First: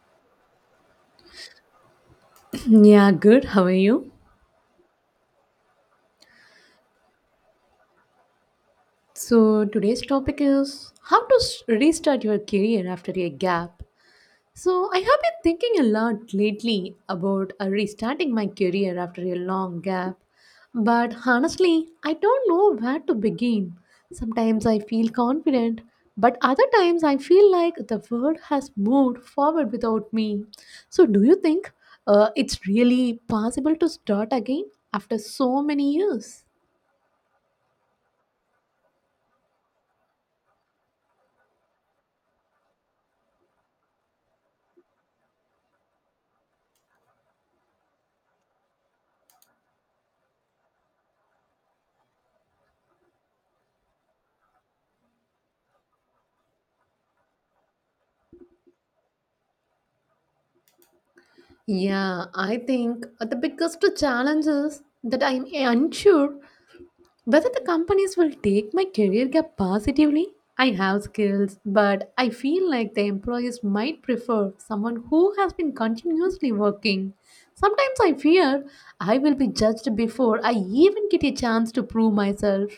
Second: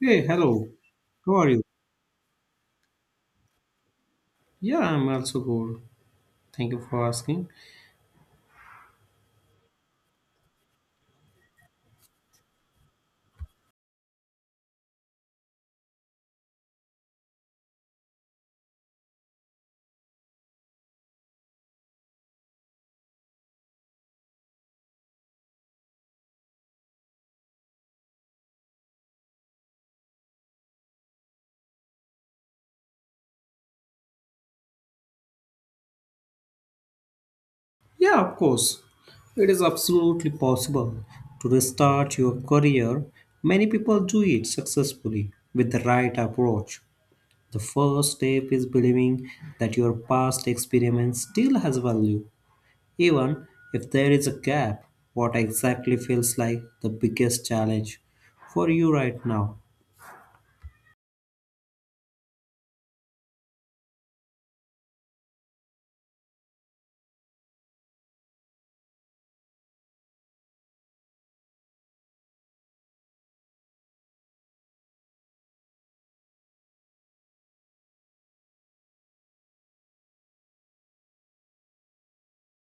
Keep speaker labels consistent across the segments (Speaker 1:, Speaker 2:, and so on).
Speaker 1: Hey, hello. How are you?
Speaker 2: Yeah, good. How are you?
Speaker 1: Yeah, I'm also good. Thank you for asking.
Speaker 2: So, today's topic is how to restart your career after a gap. So, I have been thinking a lot lately about restarting my career after a long gap. But honestly, I don't know where to begin. Sometimes I feel confident, but other times I feel like the world has moved forward without me. So, do you think it's really possible to start again after so many years?
Speaker 1: Yeah, of course. It is absolutely possible to restart your career. Many people do it successfully with the right approach. The first step is believing that your past experience still has value, even if there is a gap. What exactly feels like the biggest challenge for you right now?
Speaker 2: Yeah, I think the biggest challenge is that I'm unsure whether the companies will take my career gap positively. I have skills, but I feel like the employees might prefer someone who has been continuously working. Sometimes I fear I will be judged before I even get a chance to prove myself.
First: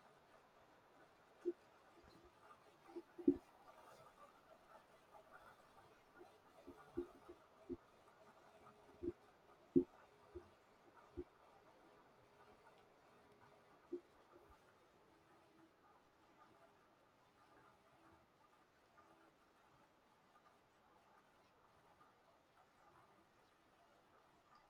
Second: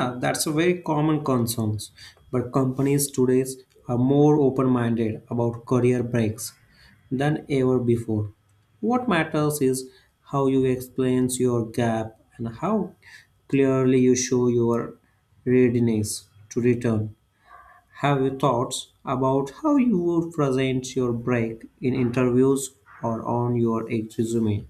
Speaker 1: Yeah, that's a very common concern, but companies today are more open-minded about career breaks than ever before. What matters is how you explain your gap and how clearly you show your readiness to return. Have you thoughts about how you would present your break in interviews or on your resume?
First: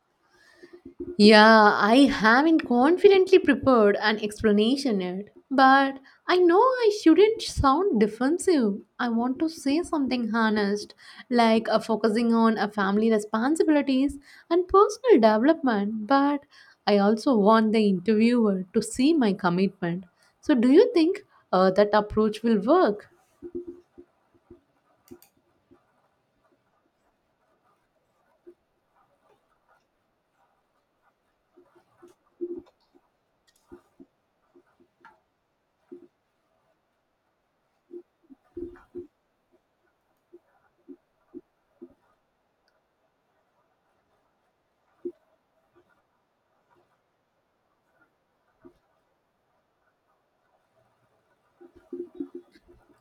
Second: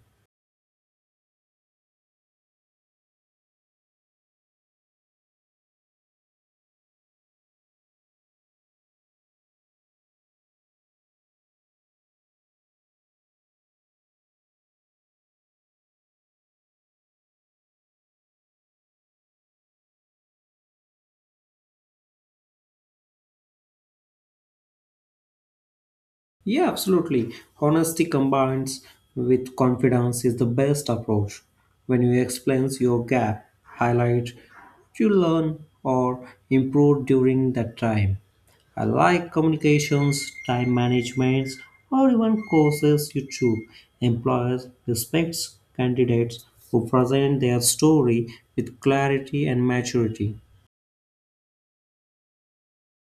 Speaker 2: Yeah, I haven't confidently prepared an explanation yet, but I know I shouldn't sound defensive. I want to say something honest, like focusing on a family responsibilities and personal development, but I also want the interviewer to see my commitment. So, do you think that approach will work?
Speaker 1: Yeah, absolutely. Honesty combines with confidence is the best approach. When you explain your gap, highlight what you learn or improve during that time. I like communications, time management, or even courses you choose. Employers respect candidates who present their story with clarity and maturity.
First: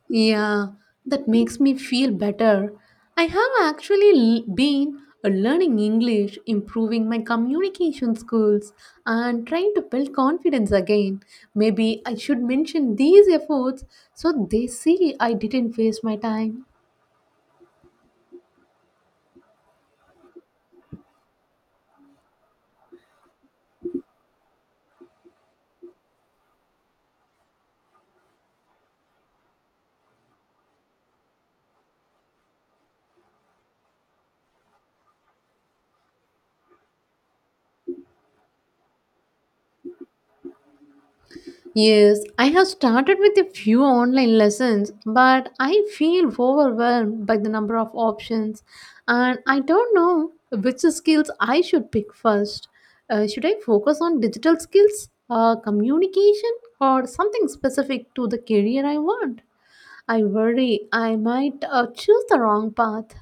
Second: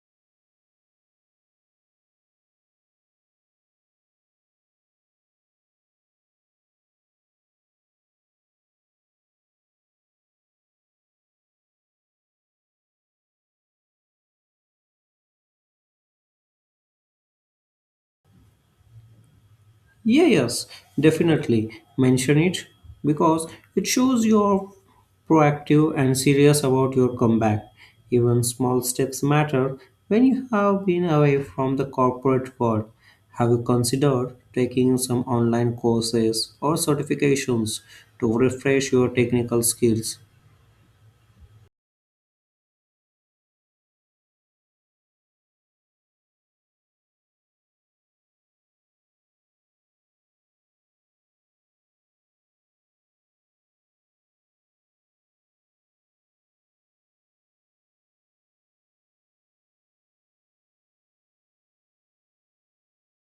Speaker 2: Yeah, that makes me feel better. I have actually been learning English, improving my communication skills, and trying to build confidence again. Maybe I should mention these efforts so they see I didn't waste my time.
Speaker 1: Yeah, yes, definitely. Mention it because it shows you're proactive and serious about your comeback. Even small steps matter when you have been away from the corporate world. Have you considered taking some online courses or certifications to refresh your technical skills?
Speaker 2: Yes, I have started with a few online lessons, but I feel overwhelmed by the number of options and I don't know which skills I should pick first. Should I focus on digital skills, communication, or something specific to the career I want? I worry I might choose the wrong path.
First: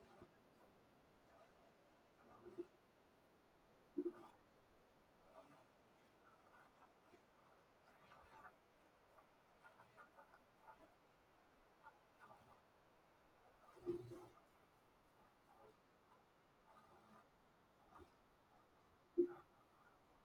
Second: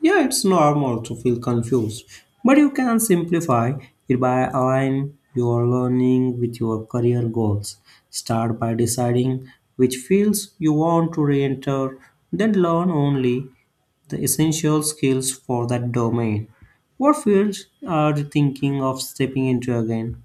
Speaker 1: Yeah, it's normal to feel confused, but you can simplify it by aligning your learning with your career goals. Start by deciding which fields you want to re enter, then learn only the essential skills for that domain. What fields are you thinking of stepping into again?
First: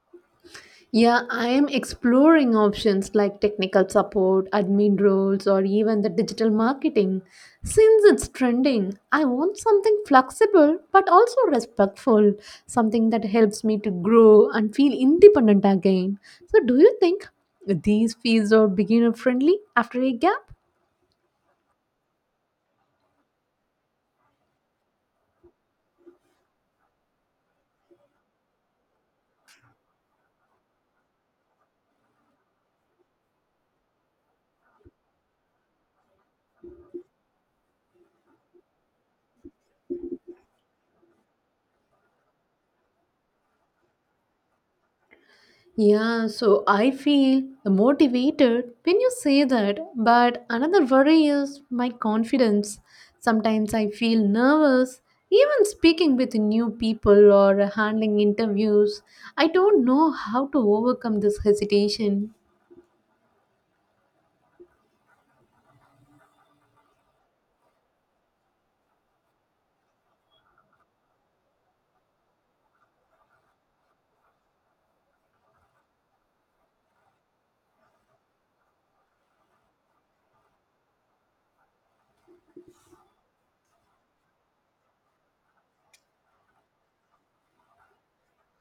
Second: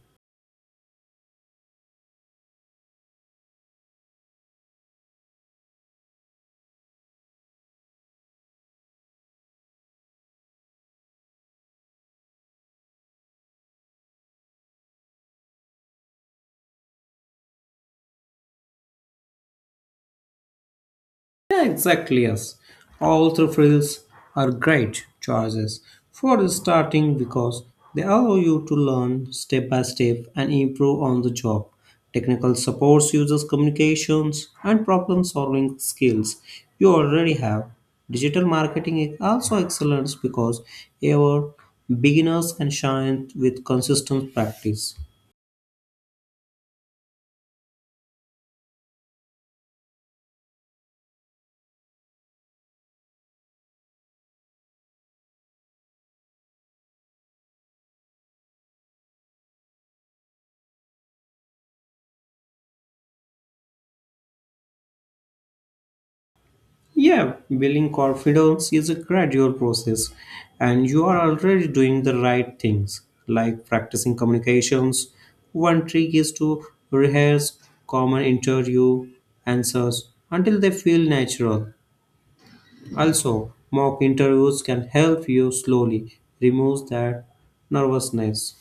Speaker 2: Yeah, I am exploring options like technical support, admin roles, or even the digital marketing. Since it's trending, I want something flexible but also respectful, something that helps me to grow and feel independent again. So, do you think these fields are beginner friendly after a gap?
Speaker 1: Yeah, exactly. Yes, all three fields are great choices for starting because they allow you to learn step by step and improve on the job. Technical supports users communications and problem solving skills you already have. Digital marketing is also excellent because our beginners can shine with consistent practice.
Speaker 2: Yeah, so I feel motivated when you say that, but another worry is my confidence. Sometimes I feel nervous, even speaking with new people or handling interviews. I don't know how to overcome this hesitation.
Speaker 1: Yeah, building confidence is a gradual process, and you are already doing the right things, like practicing communications. One trick is to rehearse common interview answers until they feel natural. Also, mock interviews can help you slowly remove that nervousness.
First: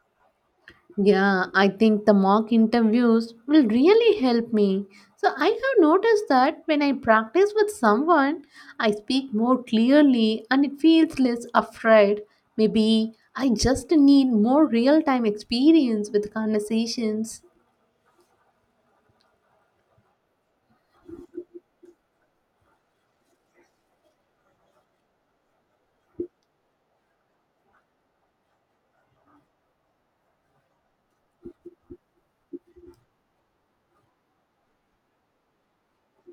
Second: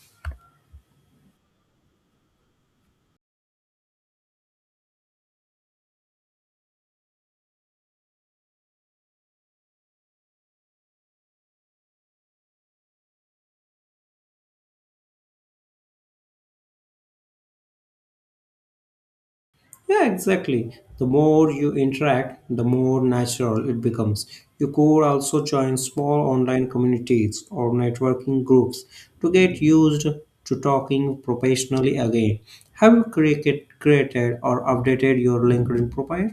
Speaker 2: Yeah, I think the mock interviews will really help me. So, I have noticed that when I practice with someone, I speak more clearly and it feels less afraid. Maybe I just need more real time experience with conversations.
Speaker 1: Yeah, exactly. The more you interact, the more natural it becomes. You could also join small online communities or networking groups to get used to talking professionally again. Have you created or updated your LinkedIn profile?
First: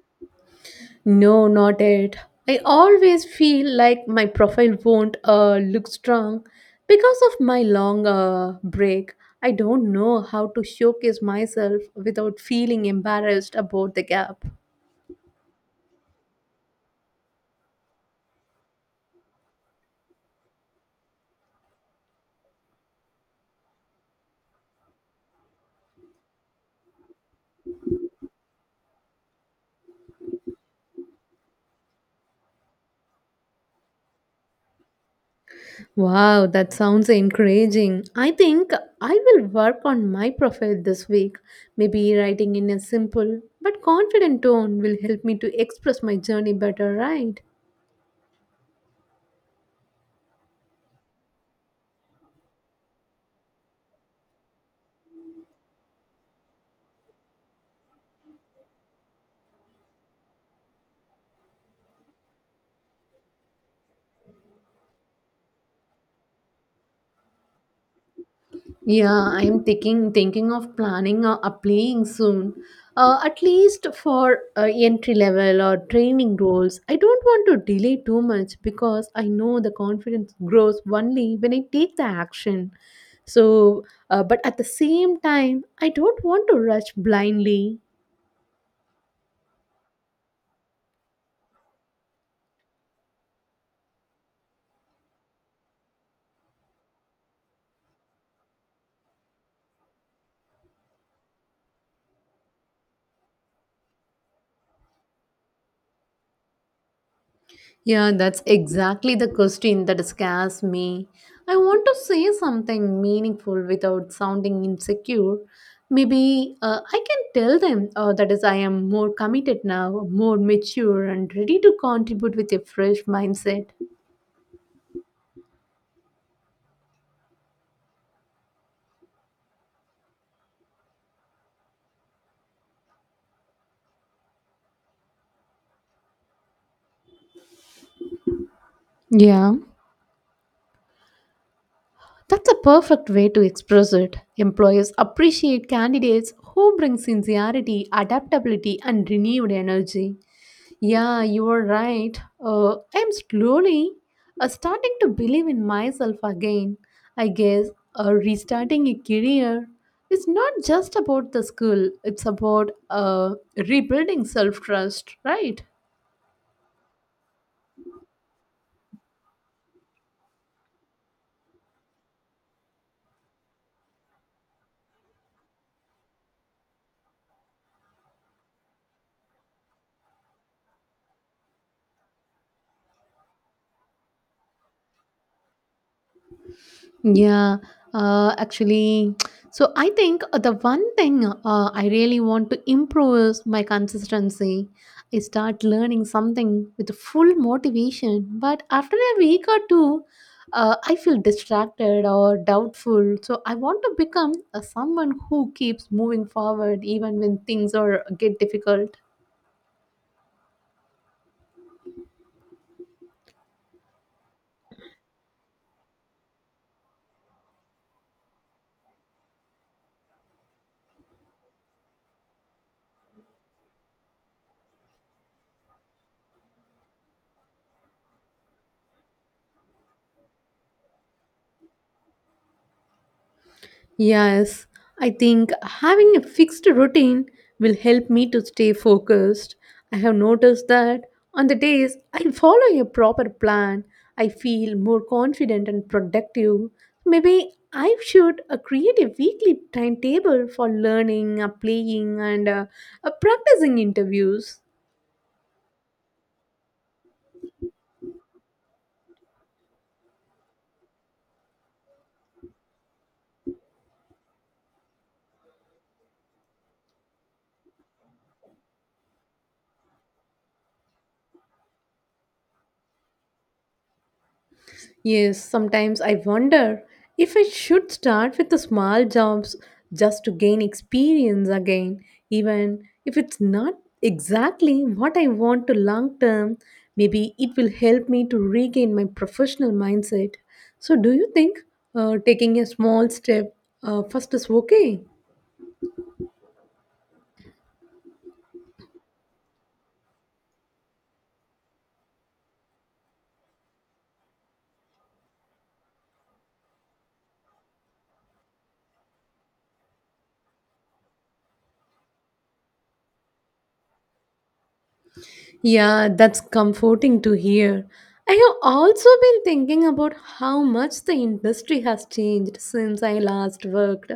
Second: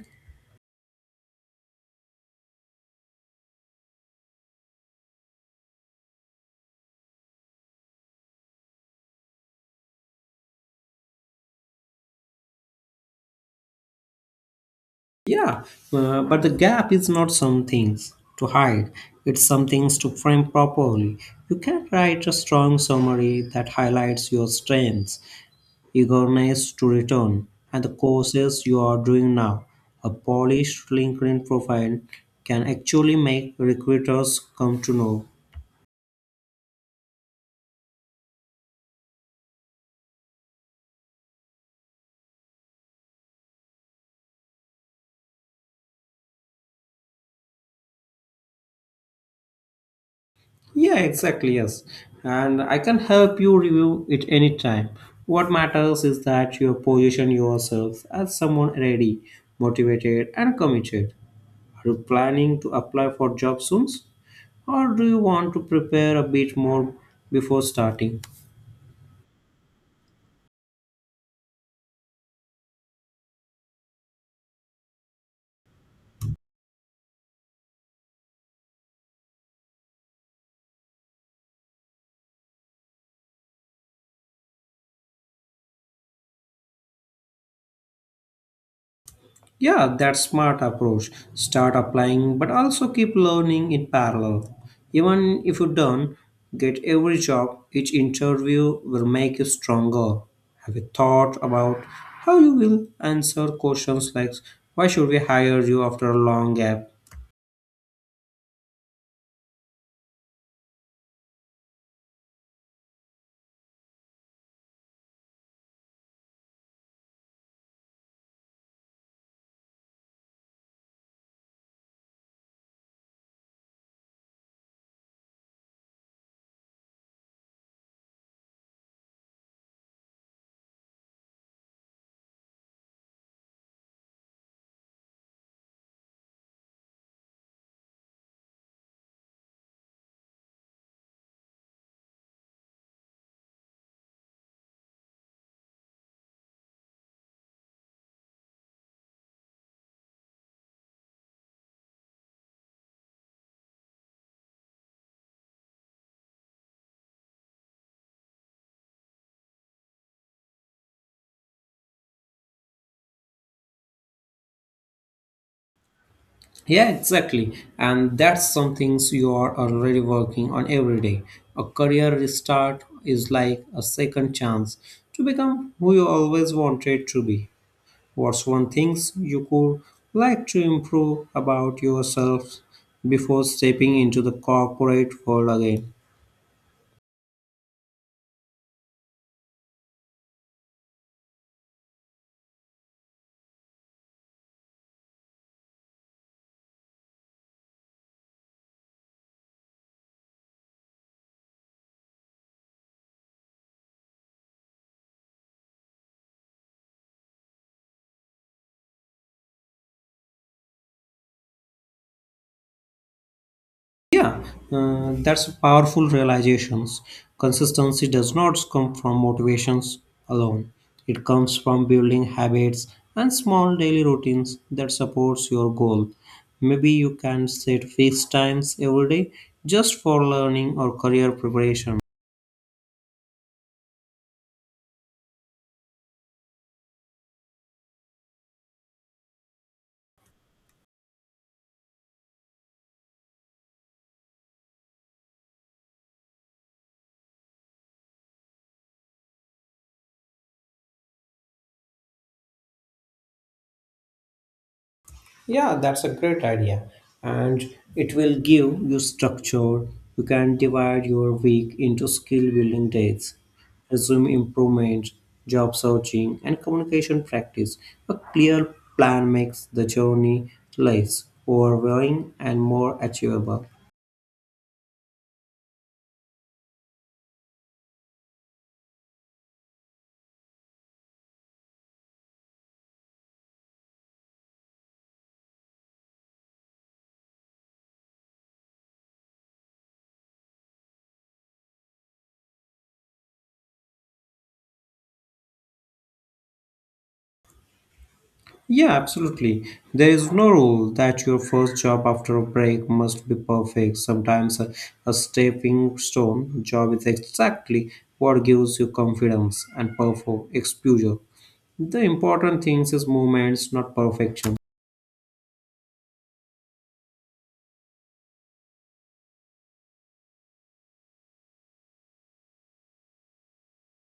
Speaker 2: No, not it. I always feel like my profile won't look strong because of my long break. I don't know how to showcase myself without feeling embarrassed about the gap.
Speaker 1: Yeah, but the gap is not some things to hide. It's some things to frame properly. You can write a strong summary that highlights your strengths eagerness to return, and the courses you are doing now. A polished LinkedIn profile can actually make recruiters come to know.
Speaker 2: Wow, that sounds encouraging. I think I will work on my profile this week. Maybe writing in a simple but confident tone will help me to express my journey better, right?
Speaker 1: Yeah, exactly, yes. And I can help you review it anytime. What matters is that you position yourself as someone ready, motivated, and committed. Are you planning to apply for jobs soon? Or do you want to prepare a bit more before starting?
Speaker 2: Yeah, I'm thinking of planning a, applying soon, at least for entry level or training roles. I don't want to delay too much because I know the confidence grows only when I take the action. So, but at the same time, I don't want to rush blindly.
Speaker 1: Yeah, that's smart approach. Start applying, but also keep learning in parallel. Even if you don't get every job, each interview will make you stronger. Have you thought about how you will answer questions like why should we hire you after a long gap?
Speaker 2: Yeah, that's exactly the question that scares me. I want to say something meaningful without sounding insecure. Maybe I can tell them that is, I am more committed now, more mature, and ready to contribute with a fresh mindset. Yeah, that's a perfect way to express it. Employers appreciate candidates who bring sincerity, adaptability, and renewed energy. Yeah, you are right. I'm slowly starting to believe in myself again. I guess restarting a career is not just about the school, it's about rebuilding self trust, right?
Speaker 1: Yeah, exactly. And that's some things you are already working on every day. A career restart is like a second chance to become who you always wanted to be. What's one thing you could like to improve about yourself before stepping into the corporate world again?
Speaker 2: Yeah, actually, so I think the one thing I really want to improve is my consistency. I start learning something with full motivation, but after a week or two, I feel distracted or doubtful. So I want to become someone who keeps moving forward even when things are get difficult.
Speaker 1: Yeah, that's a powerful realizations. Consistency does not come from motivations alone. It comes from building habits and small daily routines that supports your goal. Maybe you can set fixed times every day just for learning or career preparation.
Speaker 2: Yes, I think having a fixed routine will help me to stay focused. I have noticed that on the days I follow a proper plan, I feel more confident and productive. Maybe I should create a weekly timetable for learning, playing, and practicing interviews.
Speaker 1: Yeah, that's a great idea. And it will give you structure. You can divide your week into skill building days, resume improvement, job searching, and communication practice. A clear plan makes the journey less overwhelming and more achievable.
Speaker 2: Yes, sometimes I wonder if I should start with the small jobs just to gain experience again, even if it's not exactly what I want to long term. Maybe it will help me to regain my professional mindset. So, do you think taking a small step first is okay?
Speaker 1: Yeah, absolutely. There is no rule that your first job after a break must be perfect. Sometimes a stepping stone job is exactly what gives you confidence and perfor exposure. The important things is movements, not perfection.
Speaker 2: Yeah, that's comforting to hear. I have also been thinking about how much the industry has changed since I last worked.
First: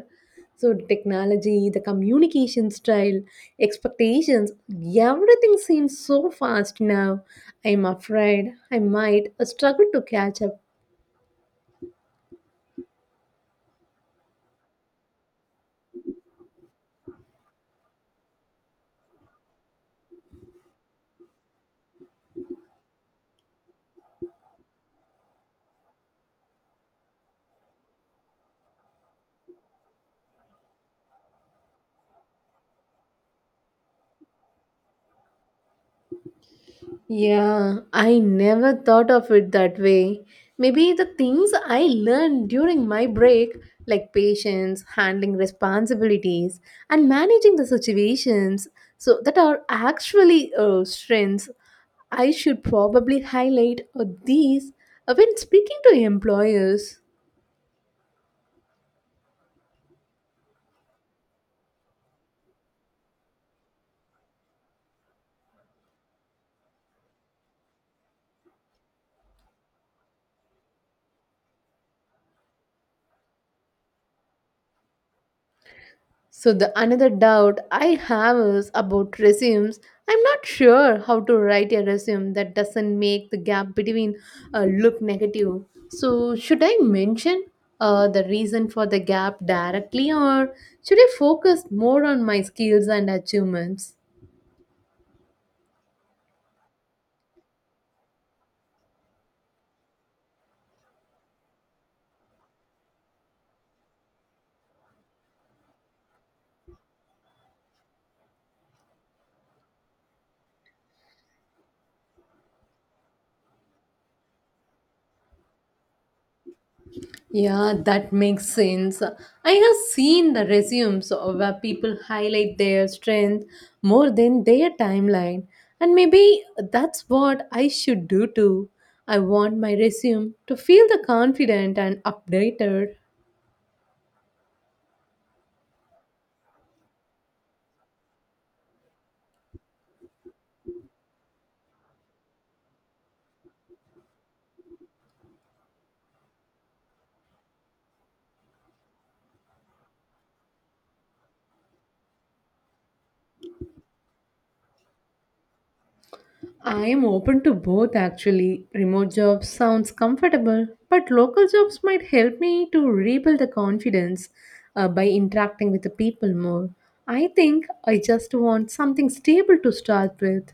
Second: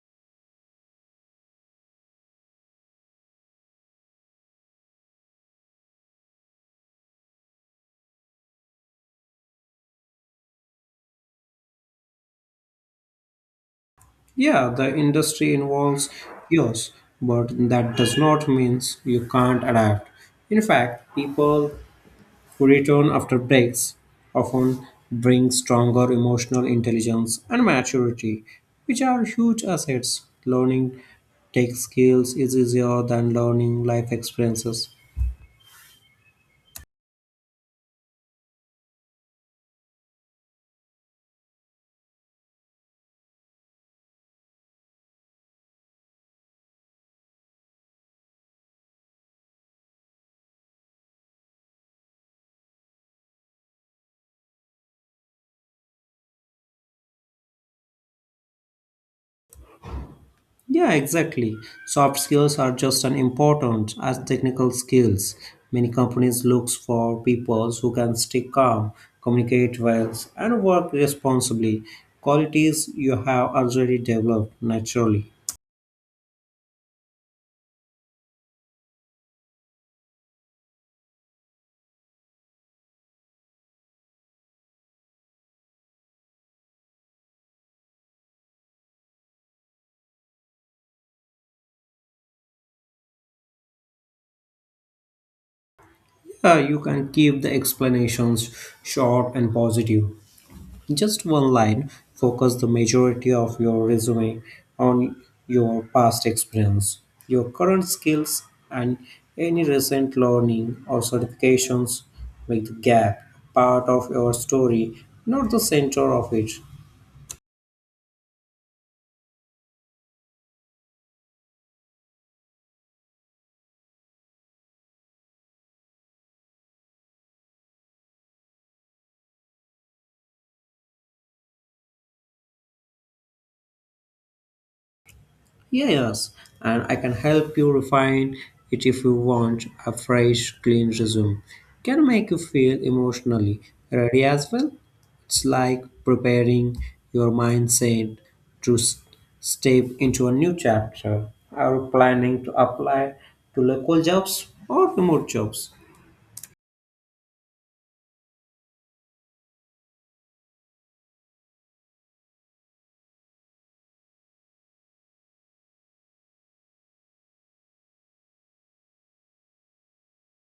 Speaker 2: So, technology, the communication style, expectations, everything seems so fast now. I'm afraid I might struggle to catch up.
Speaker 1: Yeah, the industry involves yours, but that does not mean you can't adapt. In fact, people Return after breaks often brings stronger emotional intelligence and maturity, which are huge assets. Learning tech skills is easier than learning life experiences.
Speaker 2: Yeah, I never thought of it that way. Maybe the things I learned during my break, like patience, handling responsibilities, and managing the situations, so that are actually strengths, I should probably highlight these when speaking to employers.
Speaker 1: Yeah, exactly. Soft skills are just as important as technical skills. Many companies look for people who can stay calm, communicate well, and work responsibly. Qualities you have already developed naturally.
Speaker 2: So the another doubt I have is about resumes. I'm not sure how to write a resume that doesn't make the gap between look negative. So should I mention the reason for the gap directly, or should I focus more on my skills and achievements?
Speaker 1: You can keep the explanations short and positive. Just one line, focus the majority of your resume on your past experience, your current skills, and any recent learning or certifications. Make the gap part of your story, not the center of it.
Speaker 2: Yeah, that makes sense. I have seen the resumes of where people highlight their strength more than their timeline, and maybe that's what I should do too. I want my resume to feel the confident and updated.
Speaker 1: Yeah, yes, and I can help you refine it if you want. A fresh, clean resume can make you feel emotionally ready as well. It's like preparing your mindset to step into a new chapter. Are you planning to apply to local jobs or remote jobs?
Speaker 2: I am open to both actually. Remote jobs sounds comfortable, but local jobs might help me to rebuild the confidence by interacting with the people more. I think I just want something stable to start with.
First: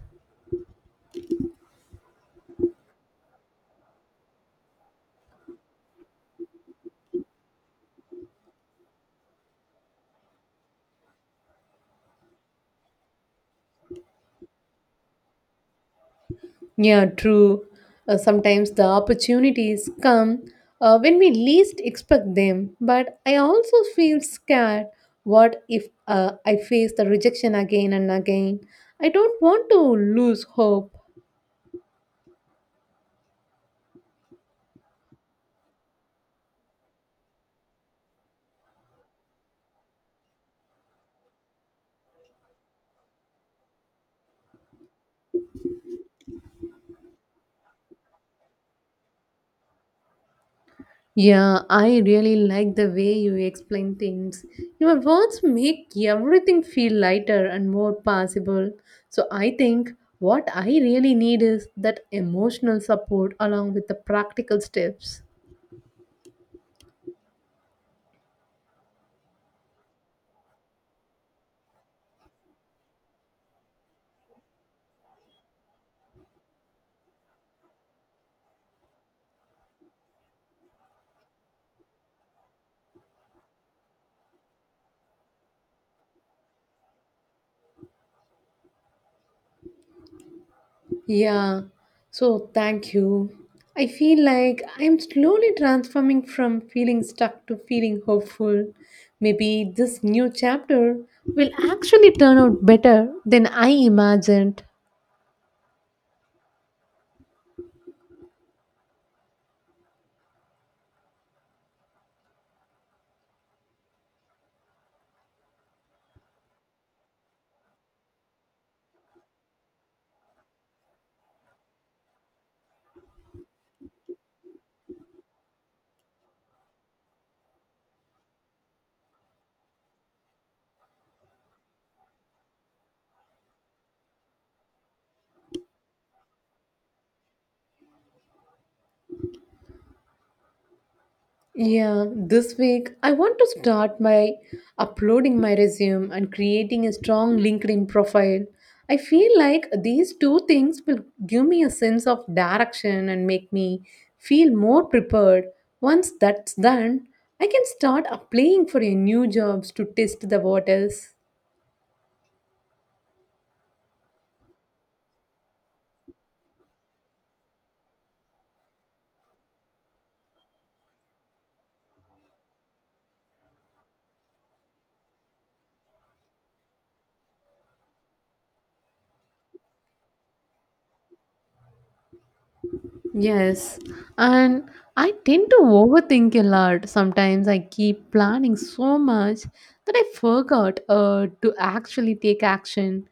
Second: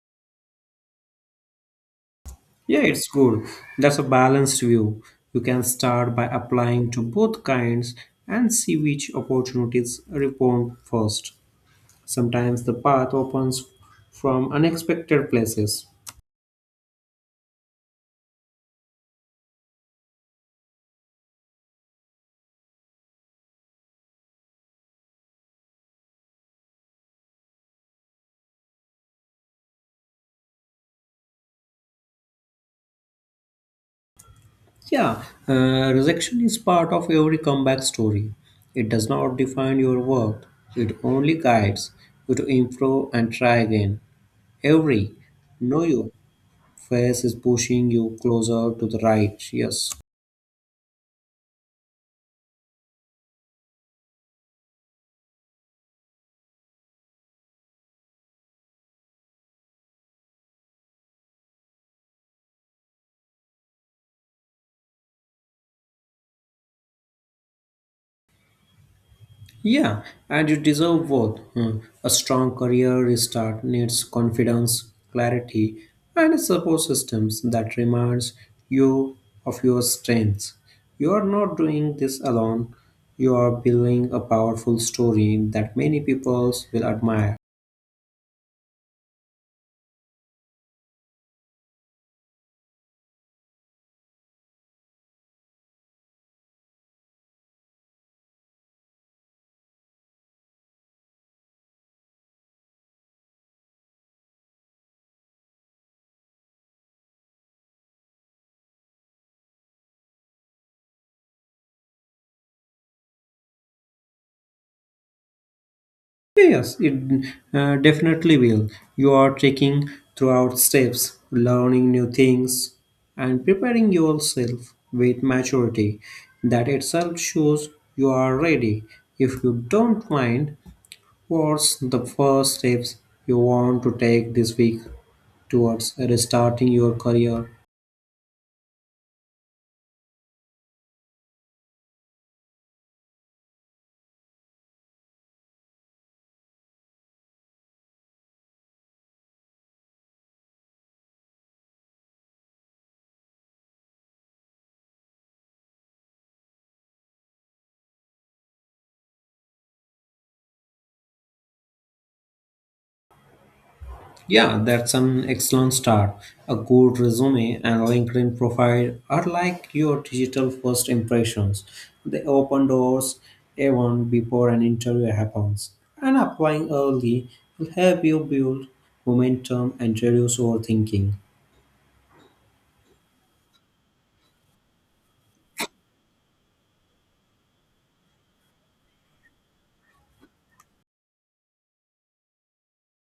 Speaker 1: Yeah, it's good. That's a balanced view. You can start by applying to both kinds and see which opportunities respond first. Sometimes the path opens from unexpected places.
Speaker 2: Yeah, true. Sometimes the opportunities come when we least expect them, but I also feel scared. What if I face the rejection again and again? I don't want to lose hope.
Speaker 1: Yeah, rejection is part of every comeback story. It does not define your worth, it only guides you to improve and try again. Every no you face is pushing you closer to the right. Yes.
Speaker 2: Yeah, I really like the way you explain things. Your words make everything feel lighter and more possible. So I think what I really need is that emotional support along with the practical steps.
Speaker 1: Yeah, and you deserve both. Hmm. A strong career restart needs confidence, clarity, and a support systems that reminds you of your strengths. You are not doing this alone. You are building a powerful story that many people will admire.
Speaker 2: Yeah, so thank you. I feel like I'm slowly transforming from feeling stuck to feeling hopeful. Maybe this new chapter will actually turn out better than I imagined.
Speaker 1: Yes, it definitely will. You are taking throughout steps, learning new things, and preparing yourself with maturity. That itself shows you are ready. If you don't mind, what's the first steps you want to take this week towards restarting your career?
Speaker 2: Yeah, this week I want to start by uploading my resume and creating a strong LinkedIn profile. I feel like these two things will give me a sense of direction and make me feel more prepared. Once that's done, I can start applying for a new jobs to test the waters.
Speaker 1: Yeah, that's an excellent start. A good resume and LinkedIn profile are like your digital first impressions. They open doors even before an interview happens. And applying early will help you build momentum and reduce overthinking.
Speaker 2: Yes, and I tend to overthink a lot. Sometimes I keep planning so much that I forgot to actually take action.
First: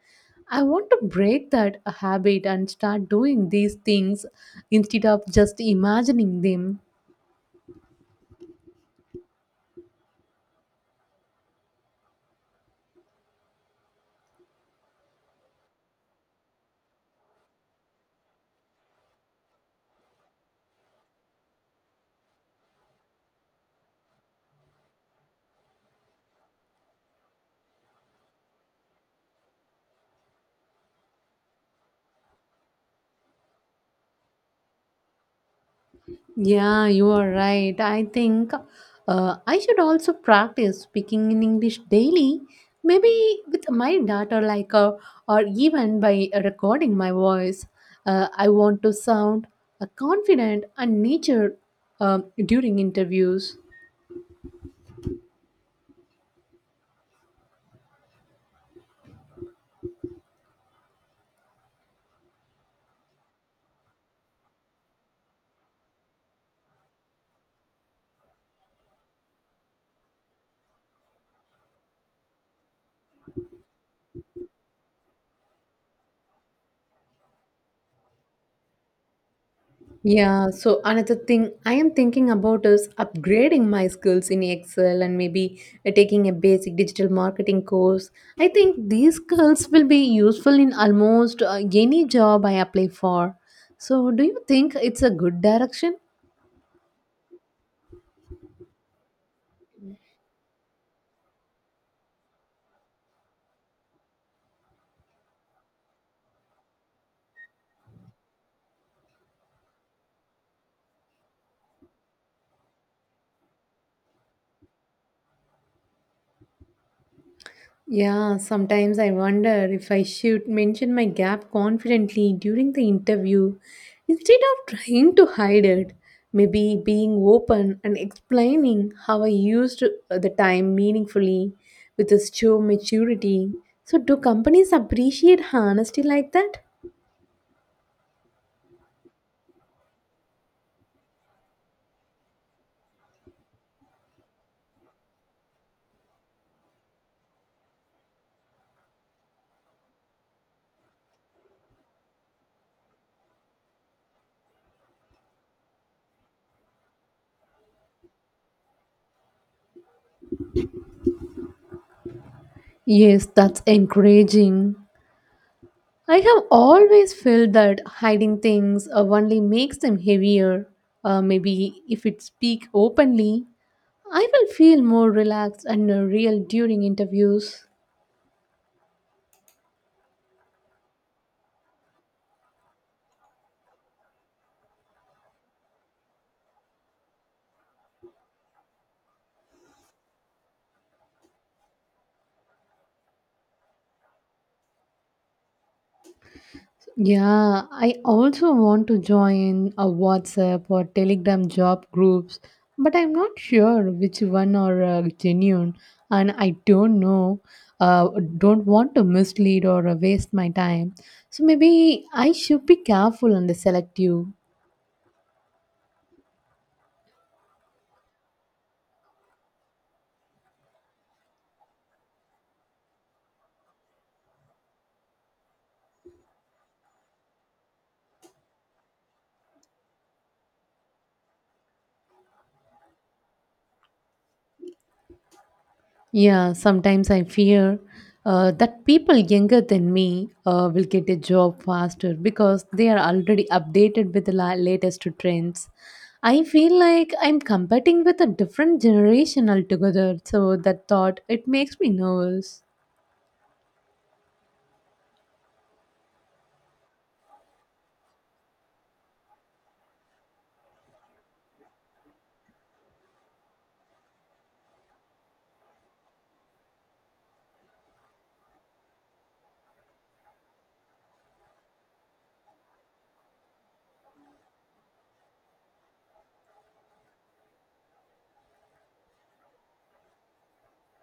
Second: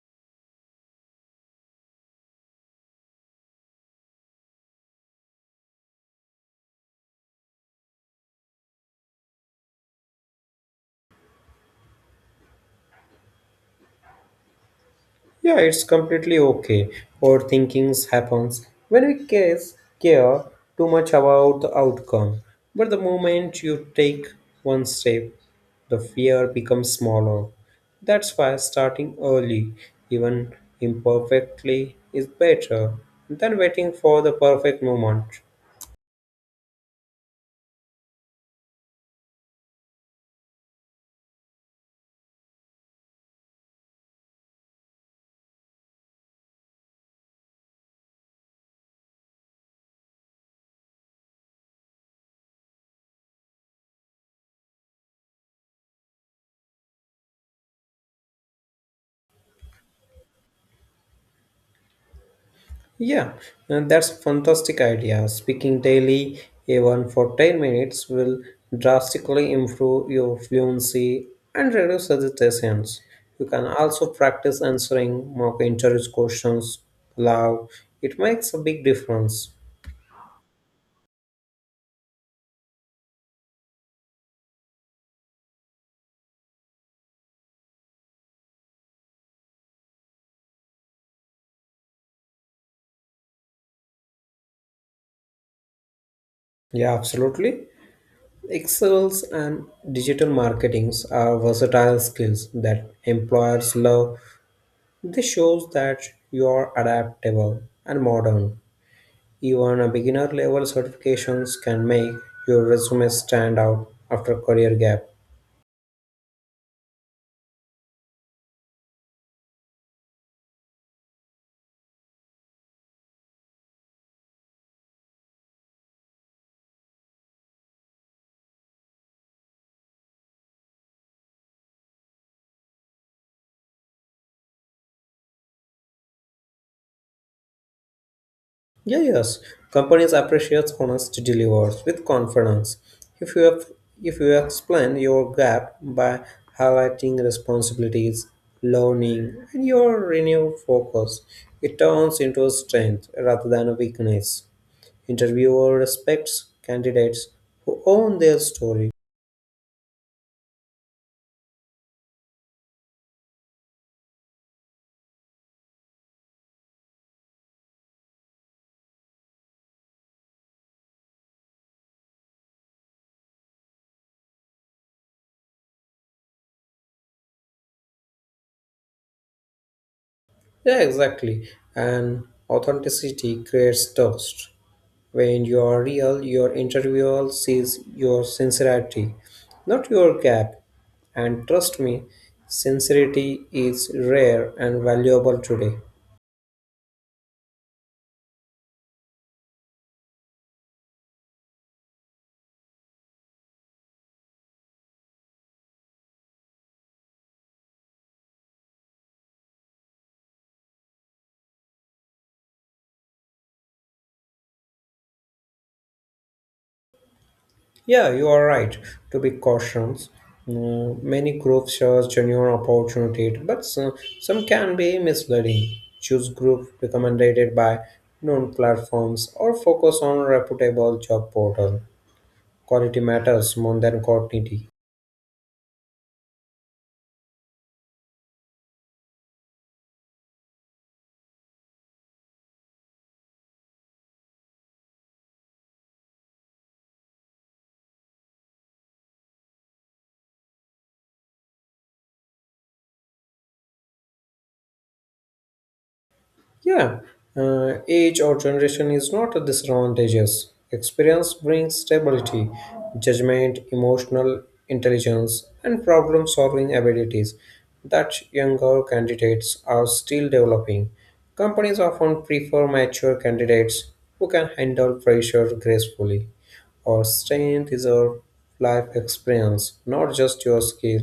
Speaker 2: I want to break that habit and start doing these things instead of just imagining them.
Speaker 1: Yeah, it's completely okay. Overthinkings happens when we case care too much about the outcome. But the moment you take one step, the fear becomes smaller. That's why starting early, even imperfectly, is better than waiting for the perfect moment.
Speaker 2: Yeah, you are right. I think I should also practice speaking in English daily, maybe with my daughter, like or even by recording my voice. I want to sound confident and nature during interviews.
Speaker 1: Yeah, and that's fantastic idea. Speaking daily, even for 10 minutes, will drastically improve your fluency and reduce hesitations. You can also practice answering mock interview questions aloud. It makes a big difference.
Speaker 2: Yeah, so another thing I am thinking about is upgrading my skills in Excel and maybe taking a basic digital marketing course. I think these skills will be useful in almost any job I apply for. So, do you think it's a good direction?
Speaker 1: Yeah, absolutely. Excels and digital marketings are versatile skills that employers love. This shows that you are adaptable and modern. Even a beginner level certifications can make your resume stand out after career gap.
Speaker 2: Yeah, sometimes I wonder if I should mention my gap confidently during the interview instead of trying to hide it. Maybe being open and explaining how I used the time meaningfully with a show maturity. So, do companies appreciate honesty like that?
Speaker 1: Yeah, yes, companies appreciate honest delivers with confidence. If you have, if you explain your gap by highlighting responsibilities, learning, and your renewed focus, it turns into a strength rather than a weakness. Interviewer respects candidates who own their story.
Speaker 2: Yes, that's encouraging. I have always felt that hiding things only makes them heavier. Maybe if it speak openly, I will feel more relaxed and real during interviews.
Speaker 1: Yeah, exactly. And authenticity creates trust. When you are real, your interviewer sees your sincerity, not your gap. And trust me, sincerity is rare and valuable today.
Speaker 2: Yeah, I also want to join a WhatsApp or Telegram job groups, but I'm not sure which one are genuine, and I don't know. Uh, don't want to mislead or waste my time. So maybe I should be careful and selective.
Speaker 1: Yeah, you are right to be cautious. Mm, many groups share genuine opportunity, but some can be misleading. Choose group recommended by known platforms or focus on reputable job portal. Quality matters more than quantity.
Speaker 2: Yeah, sometimes I fear that people younger than me will get a job faster because they are already updated with the latest trends. I feel like I'm competing with a different generation altogether, so that thought it makes me nervous.
Speaker 1: Yeah, age or generation is not a disadvantageous. Experience brings stability, judgment, emotional intelligence, and problem solving abilities that younger candidates are still developing. Companies often prefer mature candidates who can handle pressure gracefully. Our strength is our life experience, not just your skill.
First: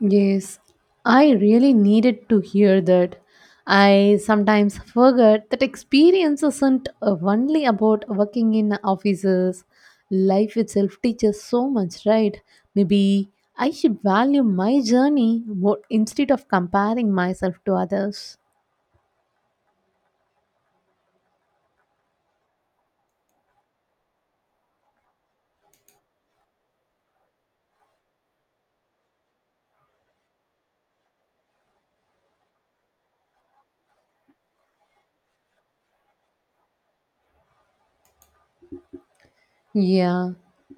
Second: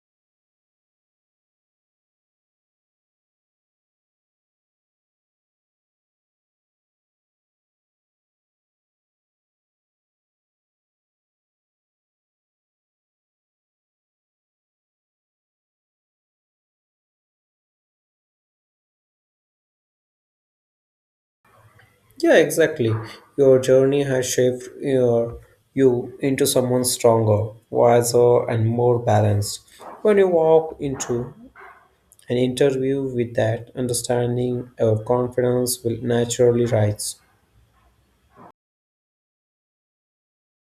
Speaker 2: Yes, I really needed to hear that. I sometimes forget that experience isn't only about working in offices. Life itself teaches so much, right? Maybe I should value my journey more instead of comparing myself to others.
Speaker 1: Yeah, exactly. Your journey has shaped you into someone stronger, wiser, and more balanced. When you walk into an interview with that understanding, your confidence will naturally rise.
Speaker 2: Yeah,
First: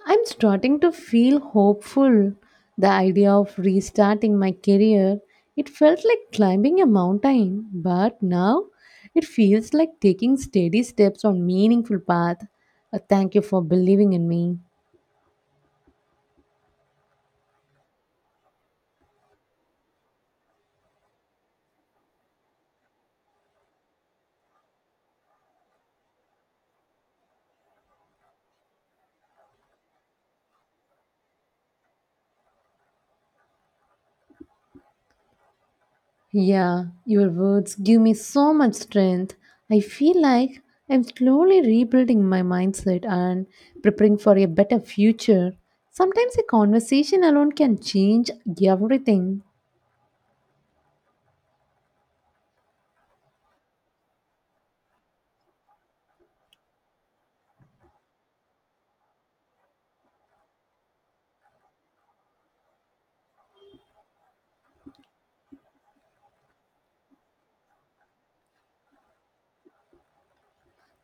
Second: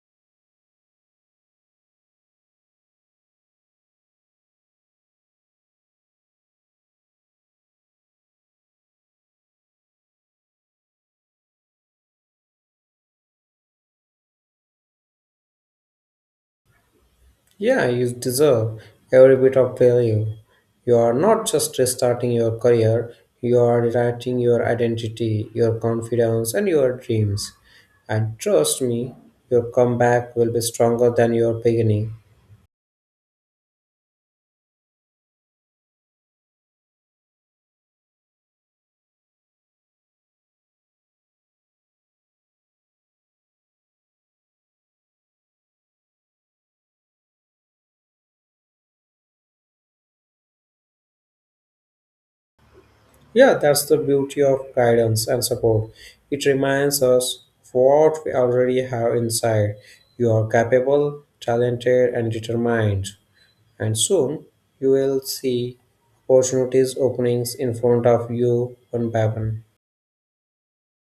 Speaker 2: I'm starting to feel hopeful. The idea of restarting my career, it felt like climbing a mountain, but now it feels like taking steady steps on meaningful path. Thank you for believing in me.
Speaker 1: Yeah, you deserve every bit of value. You are not just restarting your career, you are rewriting your identity, your confidence, and your dreams. And trust me, your comeback will be stronger than your beginning.
Speaker 2: Yeah, your words give me so much strength. I feel like I'm slowly rebuilding my mindset and preparing for a better future. Sometimes a conversation alone can change everything.
Speaker 1: Yeah, that's the beauty of guidance and support. It reminds us of what we already have inside. You are capable, talented, and determined. And soon you will see opportunities openings in front of you one by one.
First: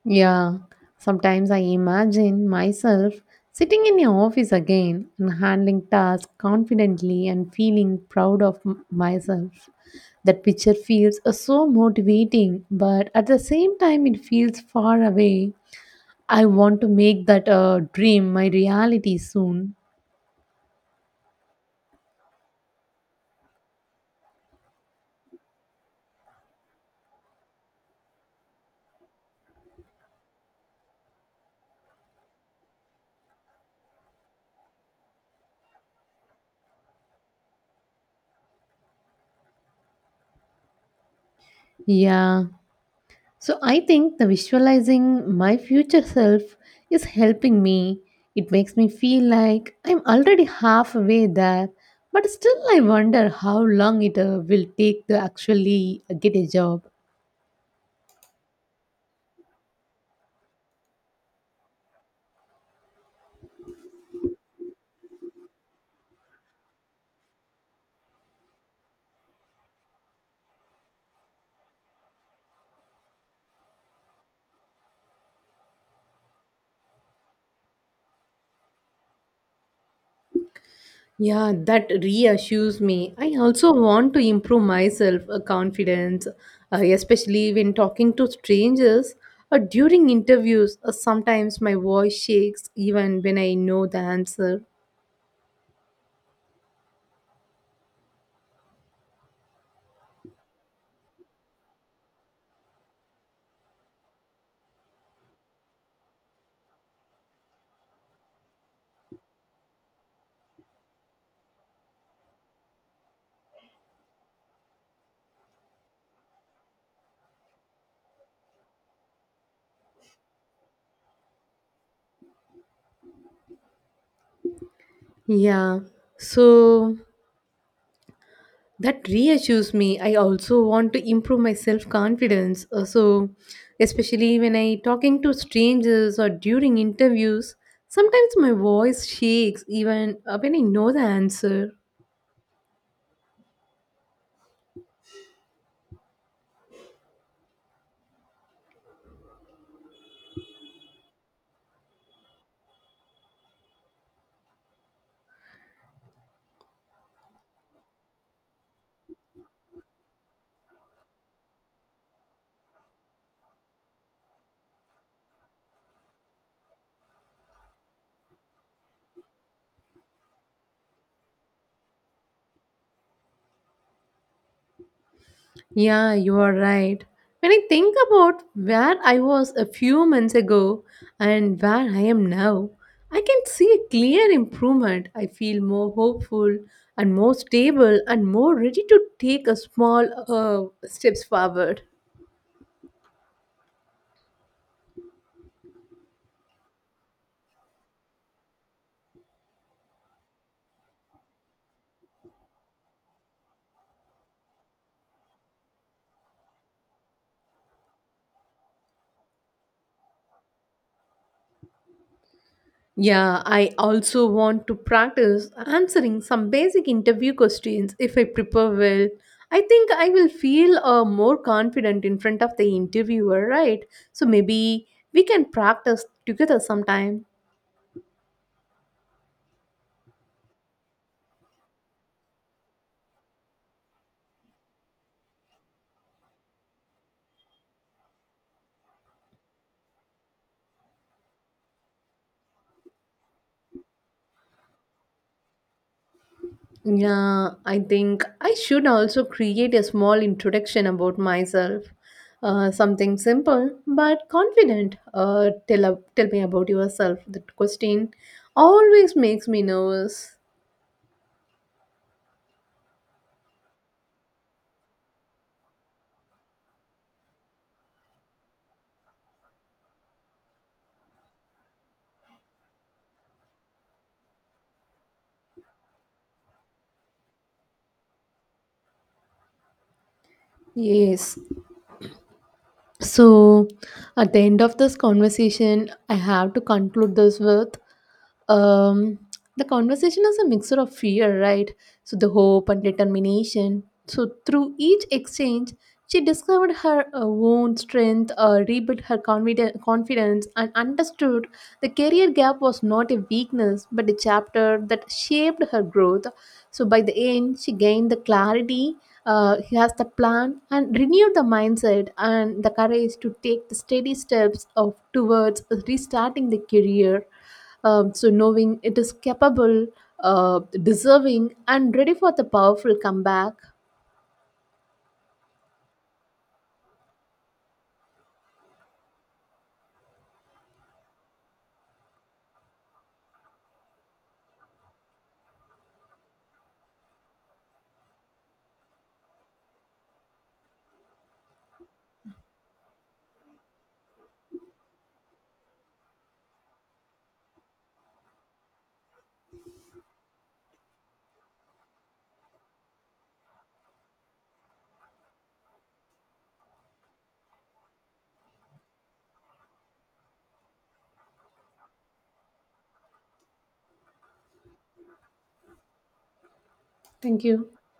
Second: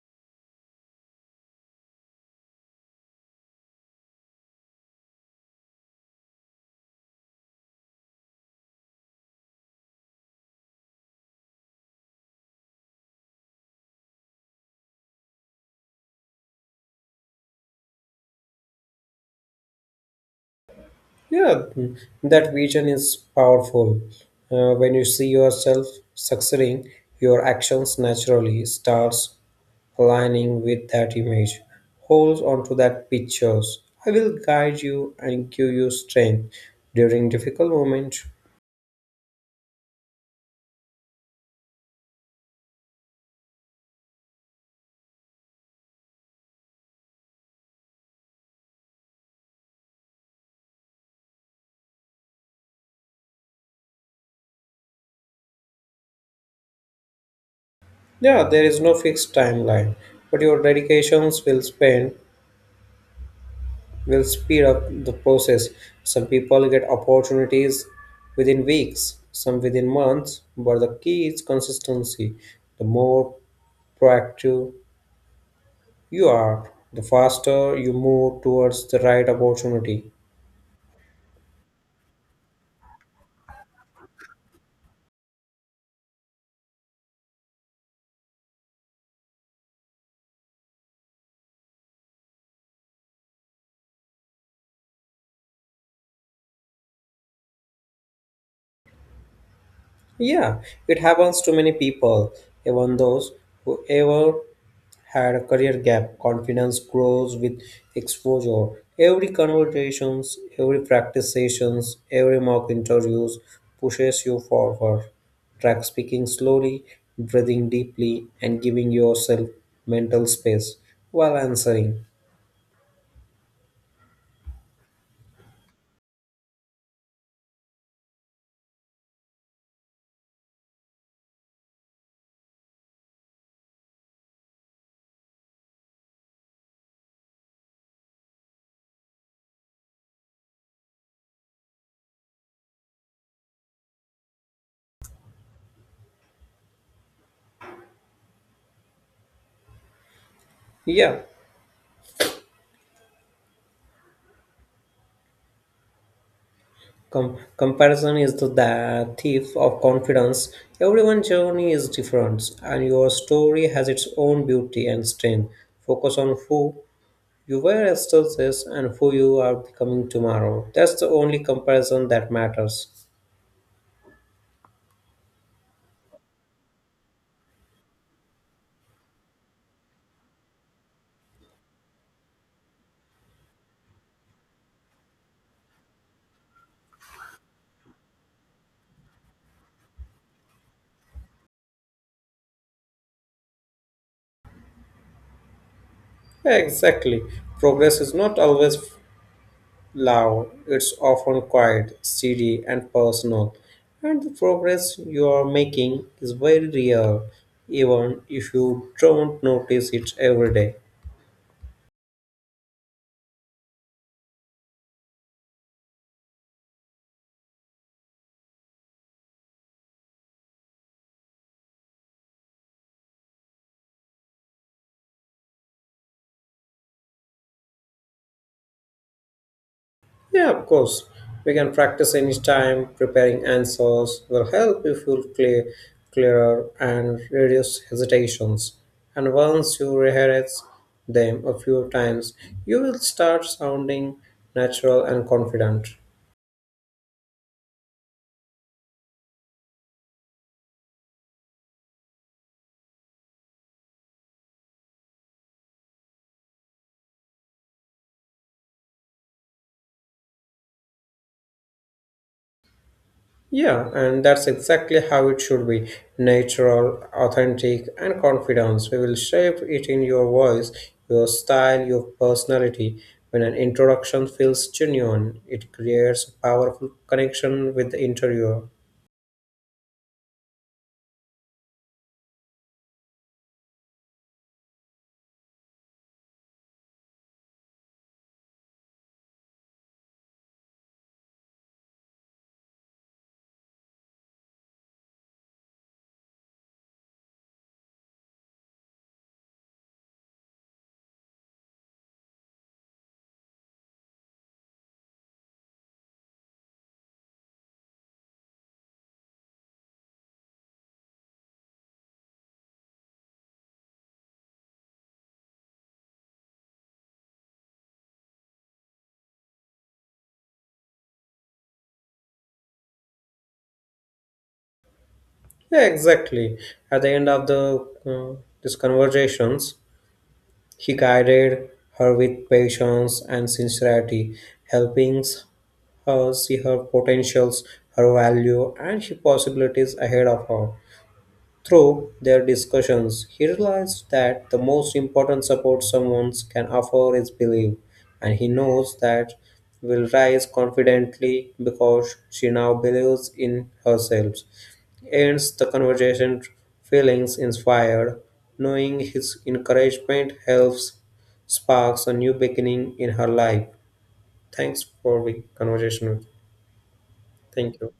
Speaker 2: Yeah, sometimes I imagine myself sitting in your office again and handling tasks confidently and feeling proud of myself. That picture feels so motivating, but at the same time, it feels far away. I want to make that dream my reality soon.
Speaker 1: Yeah, that vision is powerful. When you see yourself succeeding, your actions naturally starts aligning with that image. Hold on to that pictures. I will guide you and give you strength during difficult moments.
Speaker 2: Yeah, so I think the visualizing my future self is helping me. It makes me feel like I'm already halfway there, but still I wonder how long it will take to actually get a job.
Speaker 1: Yeah, there is no fixed timeline, but your dedications will spend will speed up the process. Some people get opportunities within weeks, some within months, but the key is consistency. The more proactive you are, the faster you move towards the right opportunity.
Speaker 2: Yeah, that reassures me. I also want to improve myself confidence, especially when talking to strangers or during interviews. Sometimes my voice shakes even when I know the answer.
Speaker 1: Yeah, it happens to many people, even those who ever had a career gap. Confidence grows with exposure. Every conversations, every practice sessions, every mock interviews pushes you forward. Track speaking slowly, breathing deeply, and giving yourself mental space while answering.
Speaker 2: Yeah. So that reassures me. I also want to improve my self confidence, so especially when I talking to strangers or during interviews, sometimes my voice shakes even when I know the answer.
Speaker 1: Yeah, comparison is the thief of confidence. Everyone's journey is different, and your story has its own beauty and strength. Focus on who you were yesterday and who you are becoming tomorrow. That's the only comparison that matters.
Speaker 2: Yeah, you are right. When I think about where I was a few months ago and where I am now, I can see a clear improvement. I feel more hopeful and more stable and more ready to take a small steps forward.
Speaker 1: Exactly. Progress is not always loud, it's often quiet, steady, and personal. And the progress you are making is very real, even if you don't notice it every day.
Speaker 2: Yeah, I also want to practice answering some basic interview questions if I prepare well. I think I will feel more confident in front of the interviewer, right? So maybe we can practice together sometime.
Speaker 1: Yeah, of course. We can practice anytime. Preparing answers will help you clearer and reduce hesitations. And once you rehearse them a few times, you will start sounding natural and confident.
Speaker 2: Yeah, I think I should also create a small introduction about myself. Something simple but confident. Tell me about yourself. That question always makes me nervous.
Speaker 1: Yeah, and that's exactly how it should be natural, authentic, and confidence. We will shape it in your voice, your style, your personality. When an introduction feels genuine, it creates a powerful connection with the interviewer.
Speaker 2: Yes, so, at the end of this conversation, I have to conclude this with um, the conversation is a mixture of fear, right? So, the hope and determination. So, through each exchange, she discovered her own strength, rebuilt her confidence, and understood the career gap was not a weakness but a chapter that shaped her growth. So, by the end, she gained the clarity. He has the plan and renewed the mindset and the courage to take the steady steps of towards restarting the career. So knowing it is capable, deserving, and ready for the powerful comeback.
Speaker 1: Yeah, exactly. At the end of the these conversations, he guided her with patience and sincerity, helping her see her potentials, her value, and her possibilities ahead of her. Through their discussions, he realized that the most important support someone can offer is belief, and he knows that will rise confidently because she now believes in herself. Ends the conversation, feelings inspired, knowing his encouragement helps sparks a new beginning in her life. Thanks for the conversation.
Speaker 2: Thank you.
Speaker 1: Thank you.